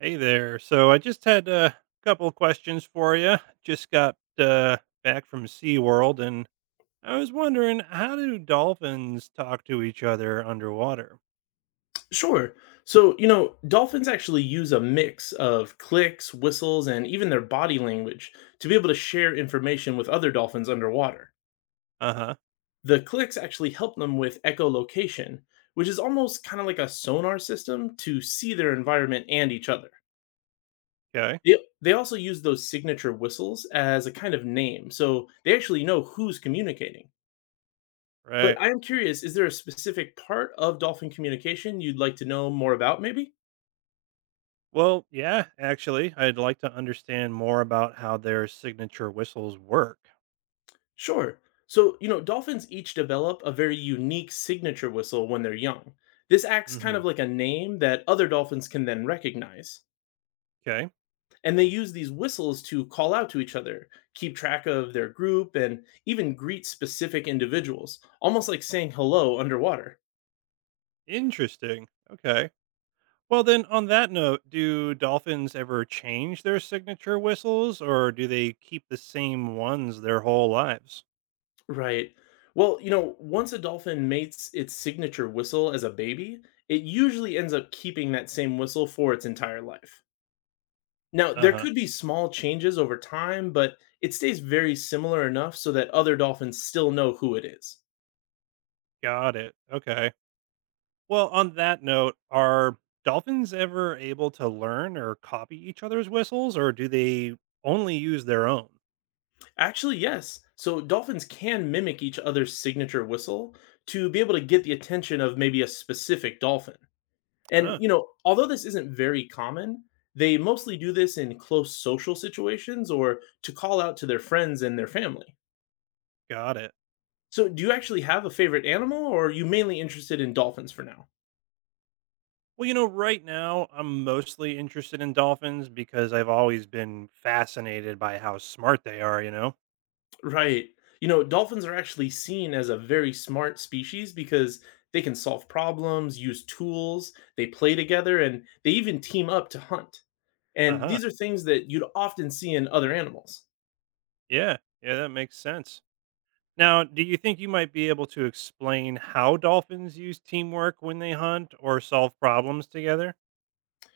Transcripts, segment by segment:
Hey there. So I just had a couple of questions for you. Just got back from SeaWorld and I was wondering, how do dolphins talk to each other underwater? Sure. So, you know, dolphins actually use a mix of clicks, whistles, and even their body language to be able to share information with other dolphins underwater. Uh huh. The clicks actually help them with echolocation, which is almost kind of like a sonar system to see their environment and each other. Okay. They also use those signature whistles as a kind of name, so they actually know who's communicating. Right. But I am curious, is there a specific part of dolphin communication you'd like to know more about, maybe? Well, yeah, actually, I'd like to understand more about how their signature whistles work. Sure. So, you know, dolphins each develop a very unique signature whistle when they're young. This acts kind Hmm. of like a name that other dolphins can then recognize. Okay. And they use these whistles to call out to each other, keep track of their group, and even greet specific individuals, almost like saying hello underwater. Interesting. Okay. Well, then, on that note, do dolphins ever change their signature whistles, or do they keep the same ones their whole lives? Right. Well, you know, once a dolphin mates its signature whistle as a baby, it usually ends up keeping that same whistle for its entire life. Now, Uh there huh. could be small changes over time, but it stays very similar enough so that other dolphins still know who it is. Got it. Okay. Well, on that note, are dolphins ever able to learn or copy each other's whistles, or do they only use their own? Actually, yes. So dolphins can mimic each other's signature whistle to be able to get the attention of maybe a specific dolphin. And, Oh, you know, although this isn't very common, they mostly do this in close social situations or to call out to their friends and their family. got it. So, do you actually have a favorite animal or are you mainly interested in dolphins for now? Well, right now I'm mostly interested in dolphins because I've always been fascinated by how smart they are? Right. You know, dolphins are actually seen as a very smart species because they can solve problems, use tools, they play together, and they even team up to hunt. Uh And huh. these are things that you'd often see in other animals. Yeah. Yeah, that makes sense. Now, do you think you might be able to explain how dolphins use teamwork when they hunt or solve problems together?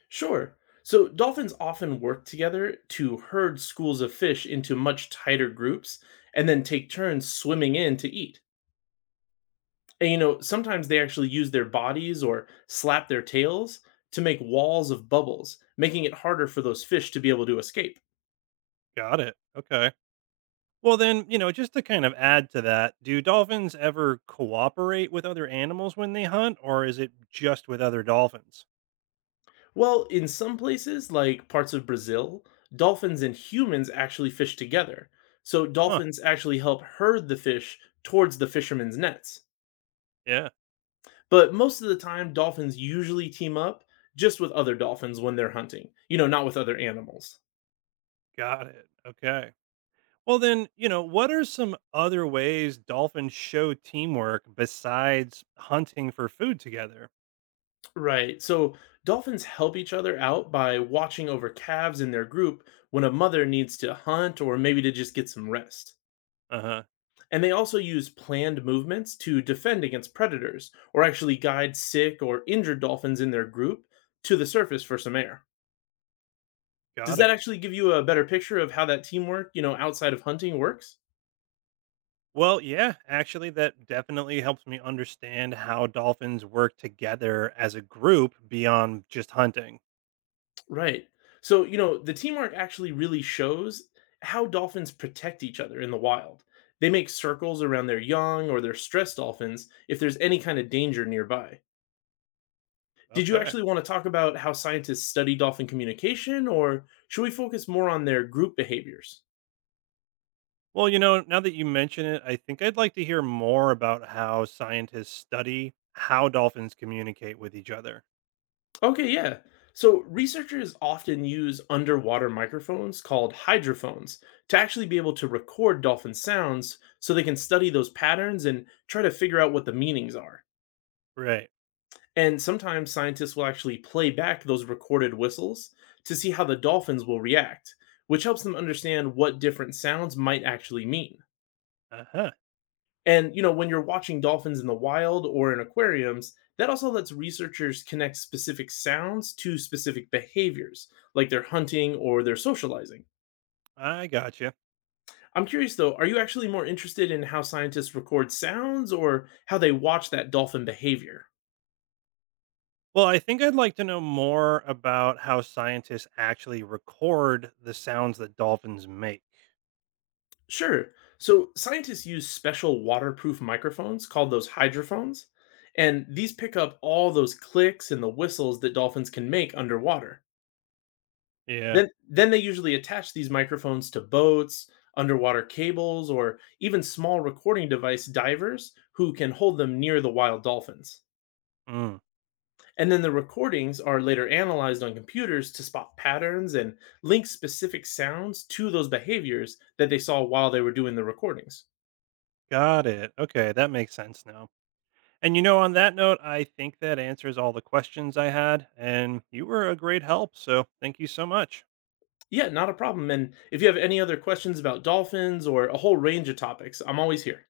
Sure. So, dolphins often work together to herd schools of fish into much tighter groups and then take turns swimming in to eat. And, you know, sometimes they actually use their bodies or slap their tails to make walls of bubbles, making it harder for those fish to be able to escape. Got it. Okay. Well, then, you know, just to kind of add to that, do dolphins ever cooperate with other animals when they hunt, or is it just with other dolphins? Well, in some places, like parts of Brazil, dolphins and humans actually fish together. So Huh. dolphins actually help herd the fish towards the fishermen's nets. Yeah. But most of the time, dolphins usually team up just with other dolphins when they're hunting, you know, not with other animals. Got it. Okay. Well, then, you know, what are some other ways dolphins show teamwork besides hunting for food together? Right. So dolphins help each other out by watching over calves in their group when a mother needs to hunt or maybe to just get some rest. Uh huh. And they also use planned movements to defend against predators or actually guide sick or injured dolphins in their group to the surface for some air. Got Does that it. actually give you a better picture of how that teamwork, you know, outside of hunting works? Well, yeah, actually, that definitely helps me understand how dolphins work together as a group beyond just hunting. Right. So, you know, the teamwork actually really shows how dolphins protect each other in the wild. They make circles around their young or their stressed dolphins if there's any kind of danger nearby. Did you Okay. actually want to talk about how scientists study dolphin communication, or should we focus more on their group behaviors? Well, you know, now that you mention it, I think I'd like to hear more about how scientists study how dolphins communicate with each other. Okay, yeah. So researchers often use underwater microphones called hydrophones to actually be able to record dolphin sounds so they can study those patterns and try to figure out what the meanings are. Right. And sometimes scientists will actually play back those recorded whistles to see how the dolphins will react, which helps them understand what different sounds might actually mean. Uh huh. And you know, when you're watching dolphins in the wild or in aquariums, that also lets researchers connect specific sounds to specific behaviors, like they're hunting or they're socializing. I gotcha. I'm curious though, are you actually more interested in how scientists record sounds or how they watch that dolphin behavior? Well, I think I'd like to know more about how scientists actually record the sounds that dolphins make. Sure. So, scientists use special waterproof microphones called those hydrophones, and these pick up all those clicks and the whistles that dolphins can make underwater. Yeah. Then they usually attach these microphones to boats, underwater cables, or even small recording device divers who can hold them near the wild dolphins. Mm, And then the recordings are later analyzed on computers to spot patterns and link specific sounds to those behaviors that they saw while they were doing the recordings. got it. Okay. That makes sense now. And you know, on that note, I think that answers all the questions I had, and you were a great help. So thank you so much. Yeah, not a problem. And if you have any other questions about dolphins or a whole range of topics, I'm always here.